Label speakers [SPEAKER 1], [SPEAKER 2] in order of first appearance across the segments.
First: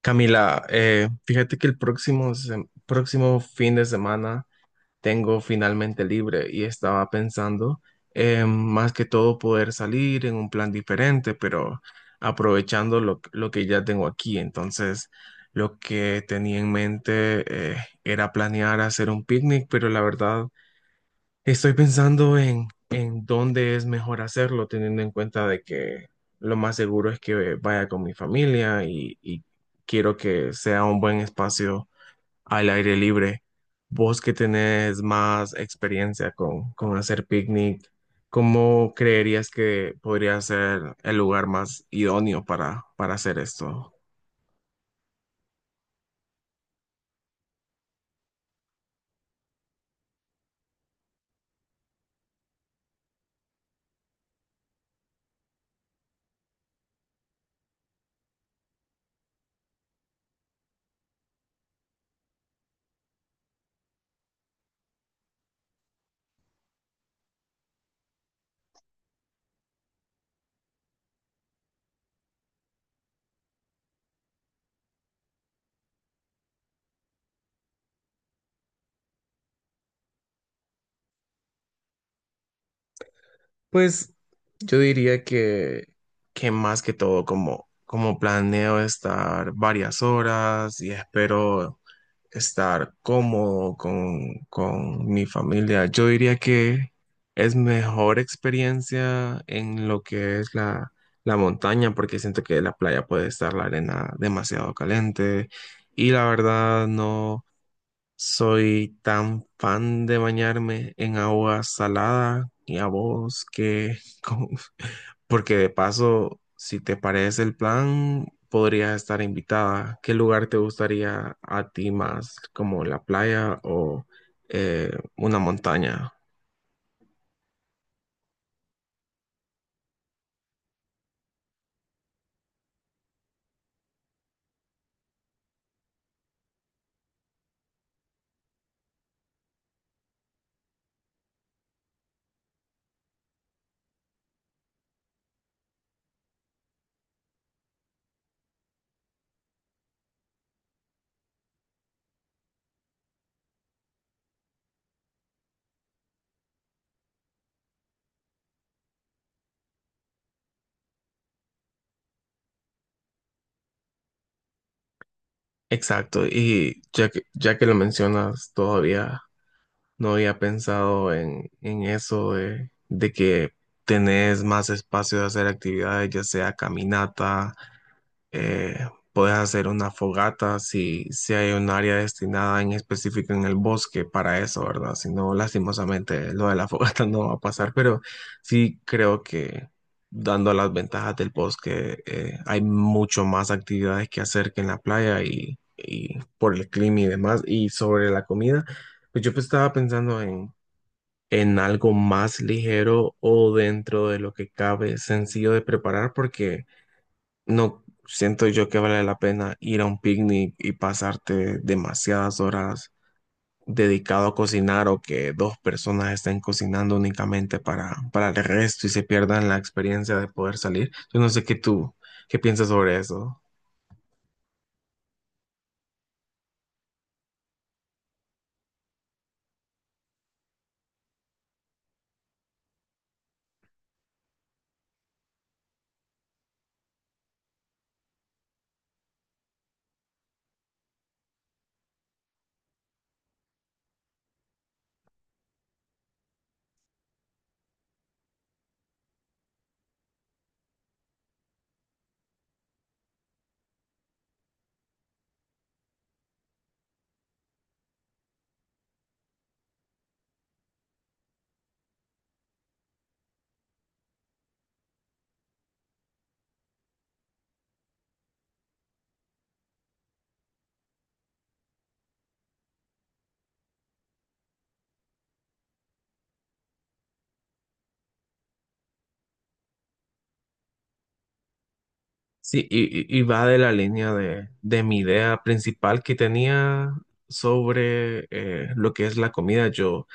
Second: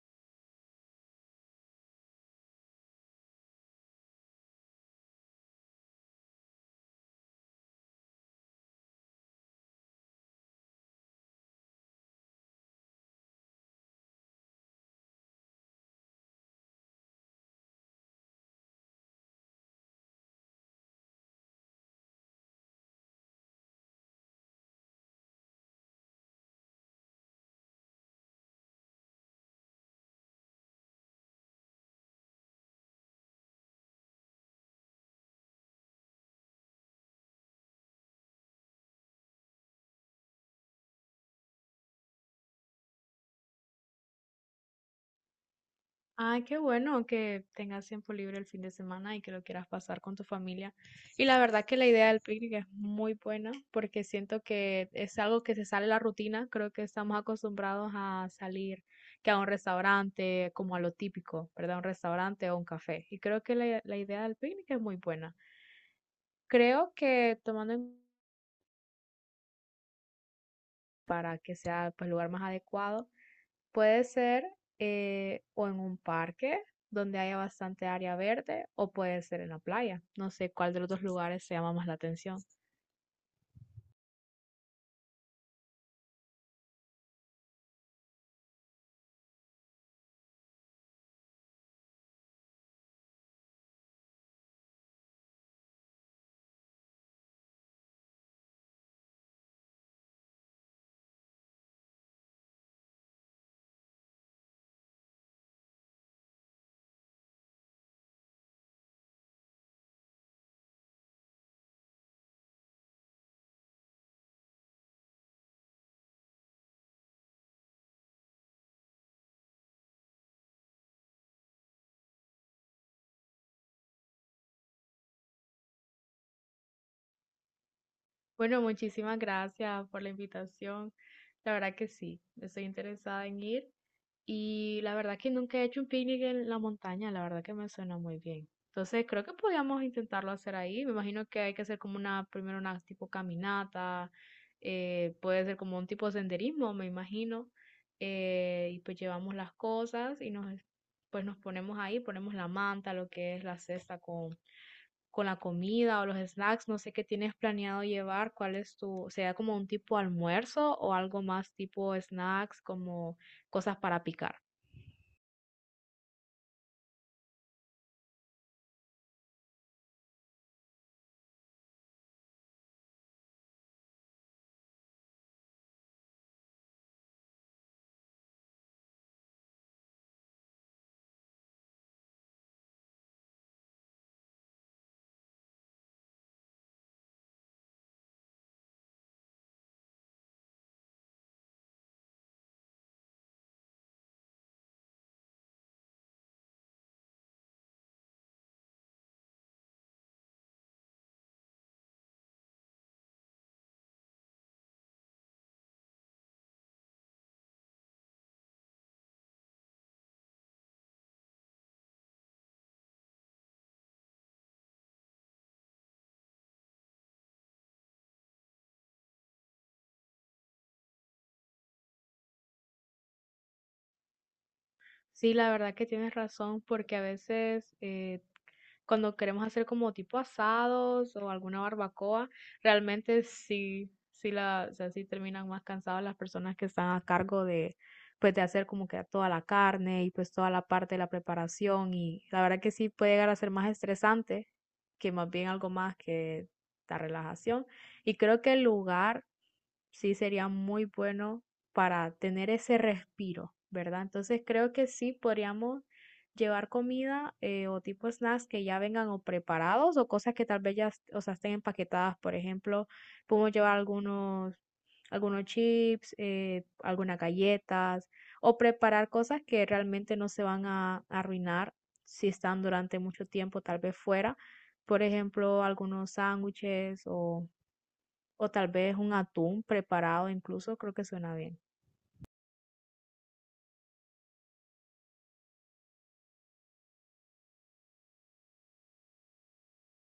[SPEAKER 1] Camila, fíjate que el próximo fin de semana tengo finalmente libre y estaba pensando más que todo poder salir en un plan diferente, pero aprovechando lo que ya tengo aquí. Entonces, lo que tenía en mente era planear hacer un picnic, pero la verdad estoy pensando en dónde es mejor hacerlo, teniendo en cuenta de que lo más seguro es que vaya con mi familia y quiero que sea un buen espacio al aire libre. Vos que tenés más experiencia con hacer picnic, ¿cómo creerías que podría ser el lugar más idóneo para hacer esto?
[SPEAKER 2] Ay, qué bueno que tengas tiempo libre el fin de semana y que lo quieras pasar con tu familia. Y la verdad que la idea del picnic es muy buena porque siento que es algo que se sale de la rutina. Creo que estamos acostumbrados a salir que a un restaurante, como a lo típico, ¿verdad? Un restaurante o un café. Y creo que la idea del picnic es muy buena. Creo que tomando en para que sea pues, el lugar más adecuado. Puede ser, o en un parque donde haya bastante área verde o puede ser en la playa. No sé cuál de los dos lugares se llama más la atención.
[SPEAKER 1] Pues yo diría que más que todo, como planeo estar varias horas y espero estar cómodo con mi familia, yo diría que es mejor experiencia en lo que es la montaña, porque siento que la playa puede estar la arena demasiado caliente y la verdad no. Soy tan fan de bañarme en agua salada y a vos que, porque de paso, si te parece el plan, podrías estar invitada. ¿Qué lugar te gustaría a ti más, como la playa o eh, una montaña?
[SPEAKER 2] Bueno, muchísimas gracias por la invitación. La verdad que sí, estoy interesada en ir. Y la verdad que nunca he hecho un picnic en la montaña, la verdad que me suena muy bien. Entonces creo que podíamos intentarlo hacer ahí. Me imagino que hay que hacer como una, primero una tipo caminata, puede ser como un tipo de senderismo, me imagino. Y pues llevamos las cosas y nos, pues nos ponemos ahí, ponemos la manta, lo que es la cesta con la comida o los snacks. No sé qué tienes planeado llevar, cuál es tu, sea como un tipo almuerzo o algo más tipo snacks, como cosas para picar.
[SPEAKER 1] Exacto, y ya que lo mencionas todavía, no había pensado en eso de que tenés más espacio de hacer actividades, ya sea caminata, eh, podés hacer una fogata si hay un área destinada en específico en el bosque para eso, ¿verdad? Si no, lastimosamente lo de la fogata no va a pasar, pero sí creo que dando las ventajas del bosque, hay mucho más actividades que hacer que en la playa y por el clima y demás, y sobre la comida. Pues yo estaba pensando en algo más ligero o dentro de lo que cabe, sencillo de preparar, porque no siento yo que vale la pena ir a un picnic y pasarte demasiadas horas dedicado a cocinar o que dos personas estén cocinando únicamente para el resto y se pierdan la experiencia de poder salir. Yo no sé qué tú, qué piensas sobre eso.
[SPEAKER 2] Sí, la verdad que tienes razón, porque a veces, cuando queremos hacer como tipo asados o alguna barbacoa, realmente sí, sí la, o sea, sí terminan más cansadas las personas que están a cargo de, pues de hacer como que toda la carne y pues toda la parte de la preparación y la verdad que sí puede llegar a ser más estresante que más bien algo más que la relajación. Y creo que el lugar sí sería muy bueno para tener ese respiro, ¿verdad? Entonces creo que sí podríamos llevar comida o tipo snacks que ya vengan o preparados o cosas que tal vez ya, o sea, estén empaquetadas. Por ejemplo, podemos llevar algunos chips, algunas galletas o preparar cosas que realmente no se van a arruinar si están durante mucho tiempo tal vez fuera. Por ejemplo, algunos sándwiches o tal vez un atún preparado, incluso creo que suena bien.
[SPEAKER 1] Sí, y va de la línea de mi idea principal que tenía sobre lo que es la comida. Yo,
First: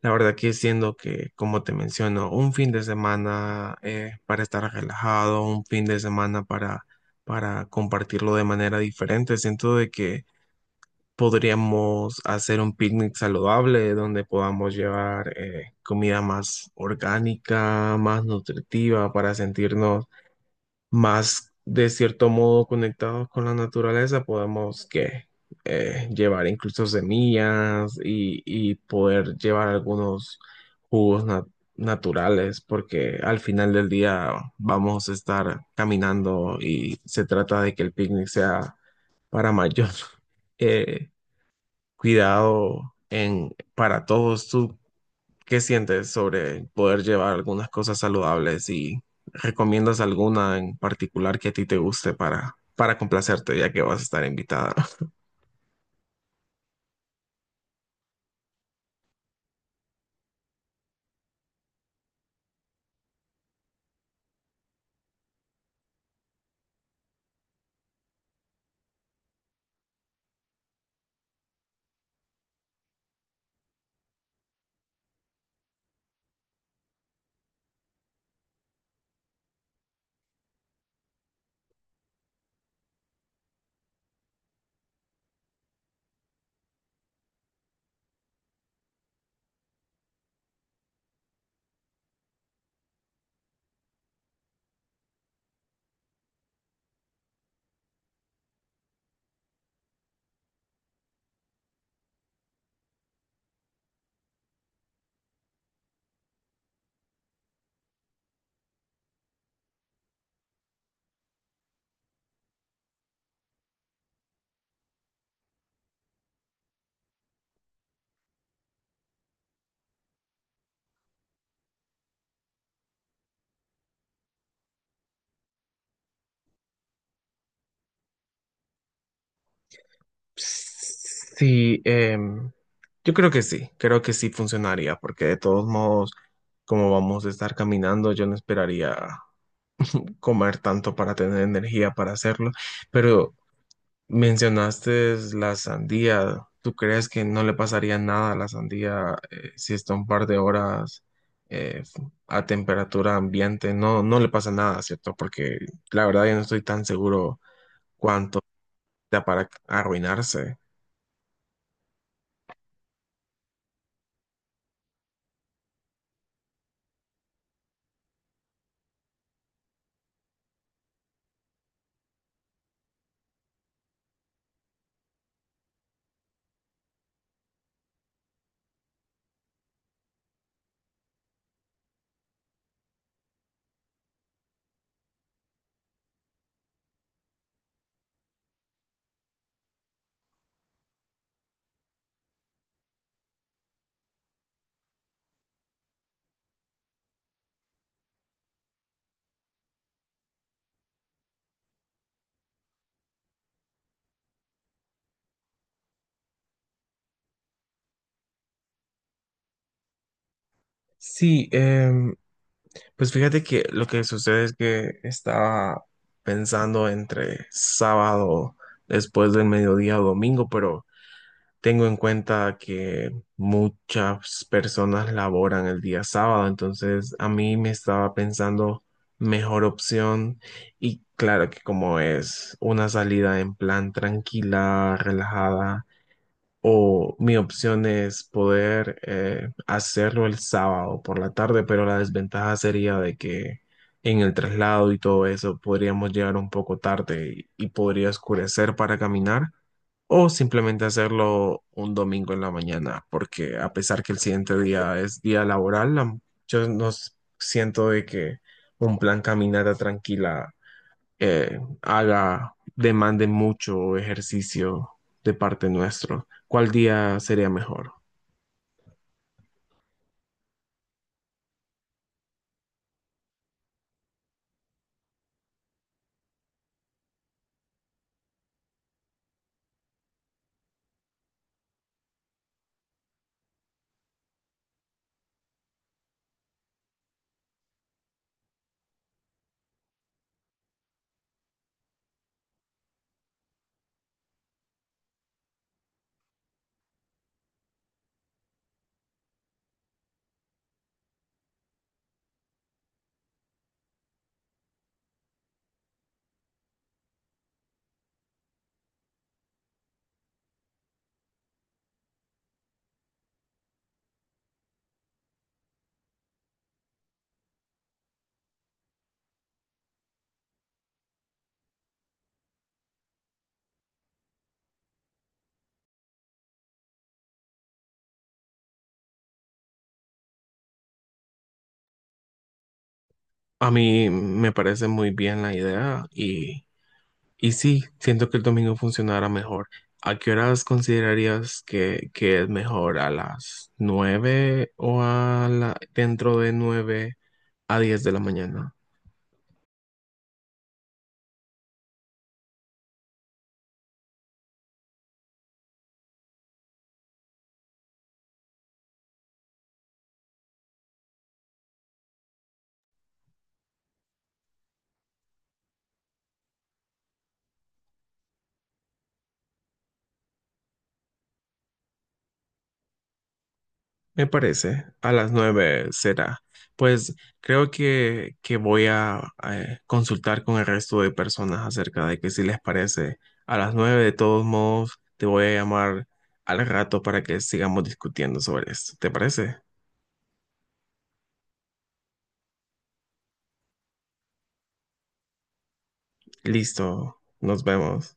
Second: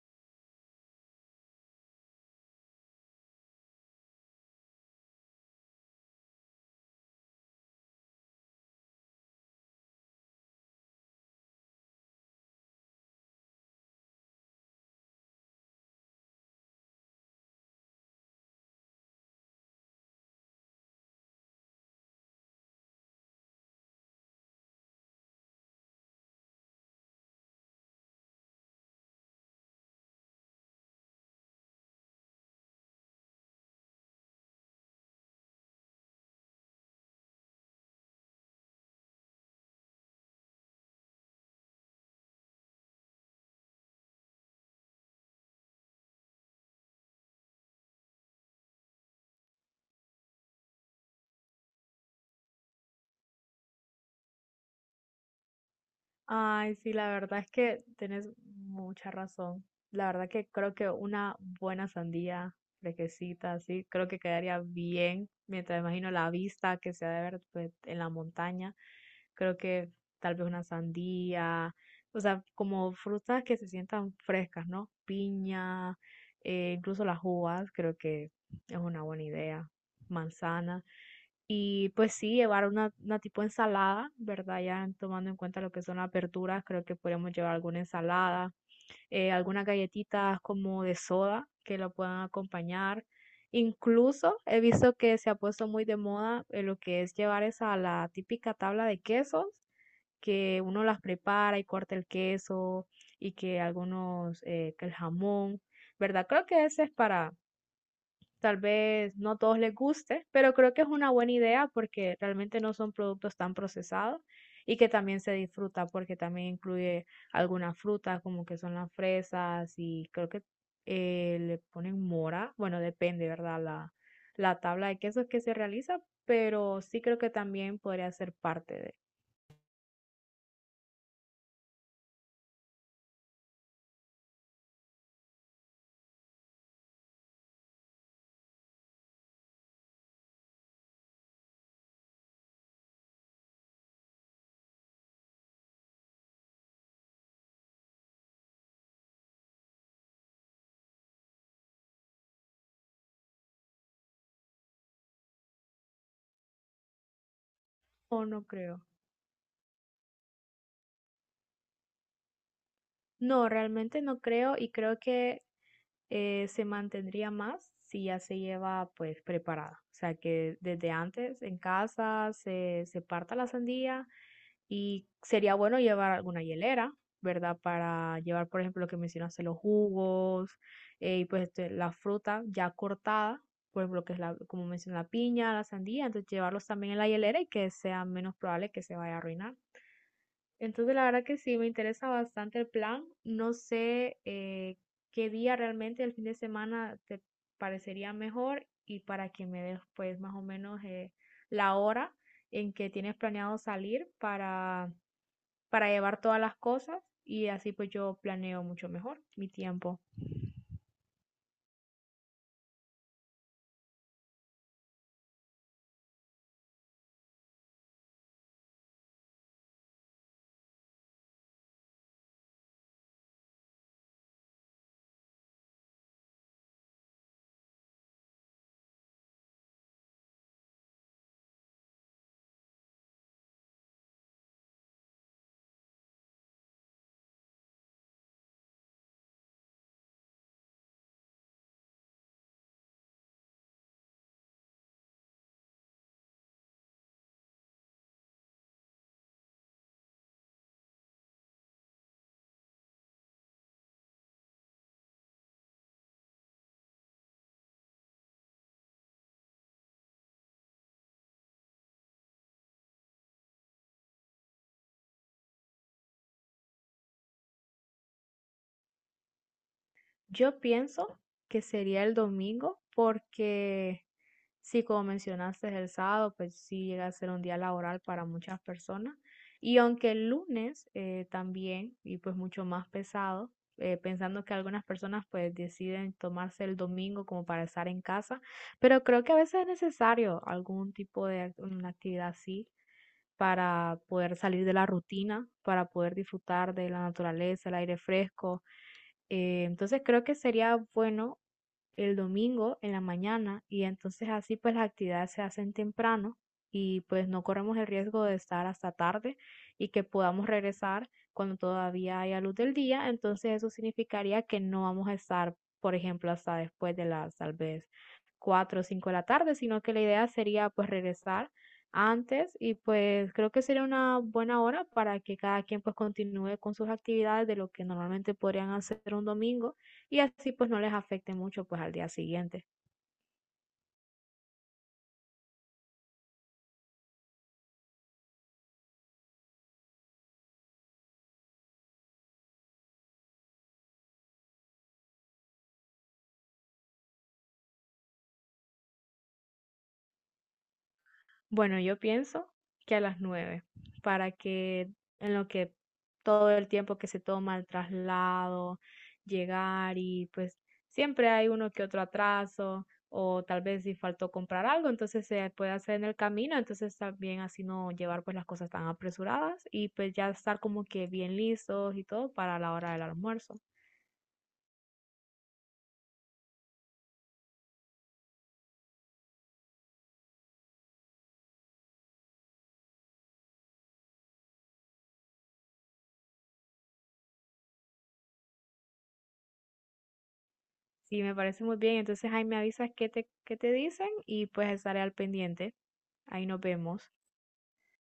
[SPEAKER 1] la verdad que siendo que, como te menciono, un fin de semana para estar relajado, un fin de semana para compartirlo de manera diferente, siento de que podríamos hacer un picnic saludable donde podamos llevar comida más orgánica, más nutritiva para sentirnos más de cierto modo conectados con la naturaleza, podemos que llevar incluso semillas y poder llevar algunos jugos na- naturales, porque al final del día vamos a estar caminando y se trata de que el picnic sea para mayor eh, cuidado para todos. ¿Tú ¿Qué sientes sobre poder llevar algunas cosas saludables y recomiendas alguna en particular que a ti te guste para complacerte, ya que vas a estar invitada?
[SPEAKER 2] Ay, sí, la verdad es que tienes mucha razón. La verdad que creo que una buena sandía fresquecita, así, creo que quedaría bien. Mientras imagino la vista que se ha de ver pues, en la montaña, creo que tal vez una sandía, o sea, como frutas que se sientan frescas, ¿no? Piña, incluso las uvas, creo que es una buena idea. Manzana. Y pues sí, llevar una tipo ensalada, ¿verdad? Ya tomando en cuenta lo que son las verduras, creo que podríamos llevar alguna ensalada, algunas galletitas como de soda que lo puedan acompañar. Incluso he visto que se ha puesto muy de moda, lo que es llevar esa la típica tabla de quesos, que uno las prepara y corta el queso y que algunos, que el jamón, ¿verdad? Creo que ese es para tal vez no todos les guste, pero creo que es una buena idea porque realmente no son productos tan procesados y que también se disfruta porque también incluye algunas frutas como que son las fresas y creo que le ponen mora. Bueno, depende, ¿verdad? La tabla de quesos que se realiza, pero sí creo que también podría ser parte de...
[SPEAKER 1] Sí, yo creo que sí funcionaría, porque de todos modos, como vamos a estar caminando, yo no esperaría comer tanto para tener energía para hacerlo, pero mencionaste la sandía. ¿Tú crees que no le pasaría nada a la sandía si está un par de horas eh, f- a temperatura ambiente? No, no le pasa nada, ¿cierto? Porque la verdad yo no estoy tan seguro
[SPEAKER 2] O
[SPEAKER 1] cuánto
[SPEAKER 2] no creo.
[SPEAKER 1] da para arruinarse.
[SPEAKER 2] No, realmente no creo y creo que se mantendría más si ya se lleva pues preparada. O sea que desde antes en casa se parta la sandía y sería bueno llevar alguna hielera, ¿verdad? Para llevar, por ejemplo, lo que mencionaste, los jugos, y pues este, la fruta ya cortada, por ejemplo, que es la, como mencioné, la piña, la sandía, entonces llevarlos también en la hielera y que sea menos probable que se vaya a arruinar. Entonces, la verdad que sí, me interesa bastante el plan. No sé, qué día realmente el fin de semana te parecería mejor y para que me des pues más o menos, la hora en que tienes planeado salir para llevar todas las cosas y así pues yo planeo mucho mejor mi tiempo.
[SPEAKER 1] Sí, pues fíjate que lo que sucede es que estaba pensando entre sábado después del mediodía o domingo, pero tengo en cuenta que muchas personas laboran el día sábado, entonces a mí me estaba pensando mejor opción y claro que como es una salida en plan tranquila, relajada, o mi opción es poder hacerlo el sábado por la tarde, pero la desventaja sería de que en el traslado y todo eso podríamos llegar un poco tarde y podría oscurecer para caminar o simplemente hacerlo un domingo en la mañana, porque a pesar que el siguiente día es día laboral, yo no s- siento de que un plan caminata tranquila demande mucho ejercicio de parte nuestro. ¿Cuál día sería mejor?
[SPEAKER 2] Yo pienso que sería el domingo porque sí, como mencionaste, el sábado, pues sí llega a ser un día laboral para muchas personas. Y aunque el lunes, también, y pues mucho más pesado, pensando que algunas personas pues deciden tomarse el domingo como para estar en casa, pero creo que a veces es necesario algún tipo de una actividad así para poder salir de la rutina, para poder disfrutar de la naturaleza, el aire fresco, entonces creo que sería bueno el domingo en la mañana y entonces así pues las actividades se hacen temprano y pues no corremos el riesgo de estar hasta tarde y que podamos regresar cuando todavía haya luz del día, entonces eso significaría que no vamos a estar, por ejemplo, hasta después de las tal vez 4 o 5 de la tarde, sino que la idea sería pues regresar antes y pues creo que sería una buena hora para que cada quien pues continúe con sus actividades de lo que normalmente podrían hacer un domingo y así pues no les afecte mucho pues al día siguiente.
[SPEAKER 1] A mí me parece muy bien la idea y sí, siento que el domingo funcionará mejor. ¿A qué horas considerarías que es mejor? ¿A las 9 o a la, dentro de 9 a 10 de la mañana?
[SPEAKER 2] Bueno, yo pienso que a las 9 para que en lo que todo el tiempo que se toma el traslado, llegar y pues siempre hay uno que otro atraso o tal vez si faltó comprar algo, entonces se puede hacer en el camino, entonces también así no llevar pues las cosas tan apresuradas y pues ya estar como que bien listos y todo para la hora del almuerzo.
[SPEAKER 1] Me parece, a las 9 será. Pues creo que voy a consultar con el resto de personas acerca de que si les parece. A las 9 de todos modos te voy a llamar al rato para que sigamos discutiendo sobre esto. ¿Te parece?
[SPEAKER 2] Sí, me parece muy bien. Entonces ahí me avisas qué te dicen y pues estaré al pendiente. Ahí nos vemos.
[SPEAKER 1] Listo, nos vemos.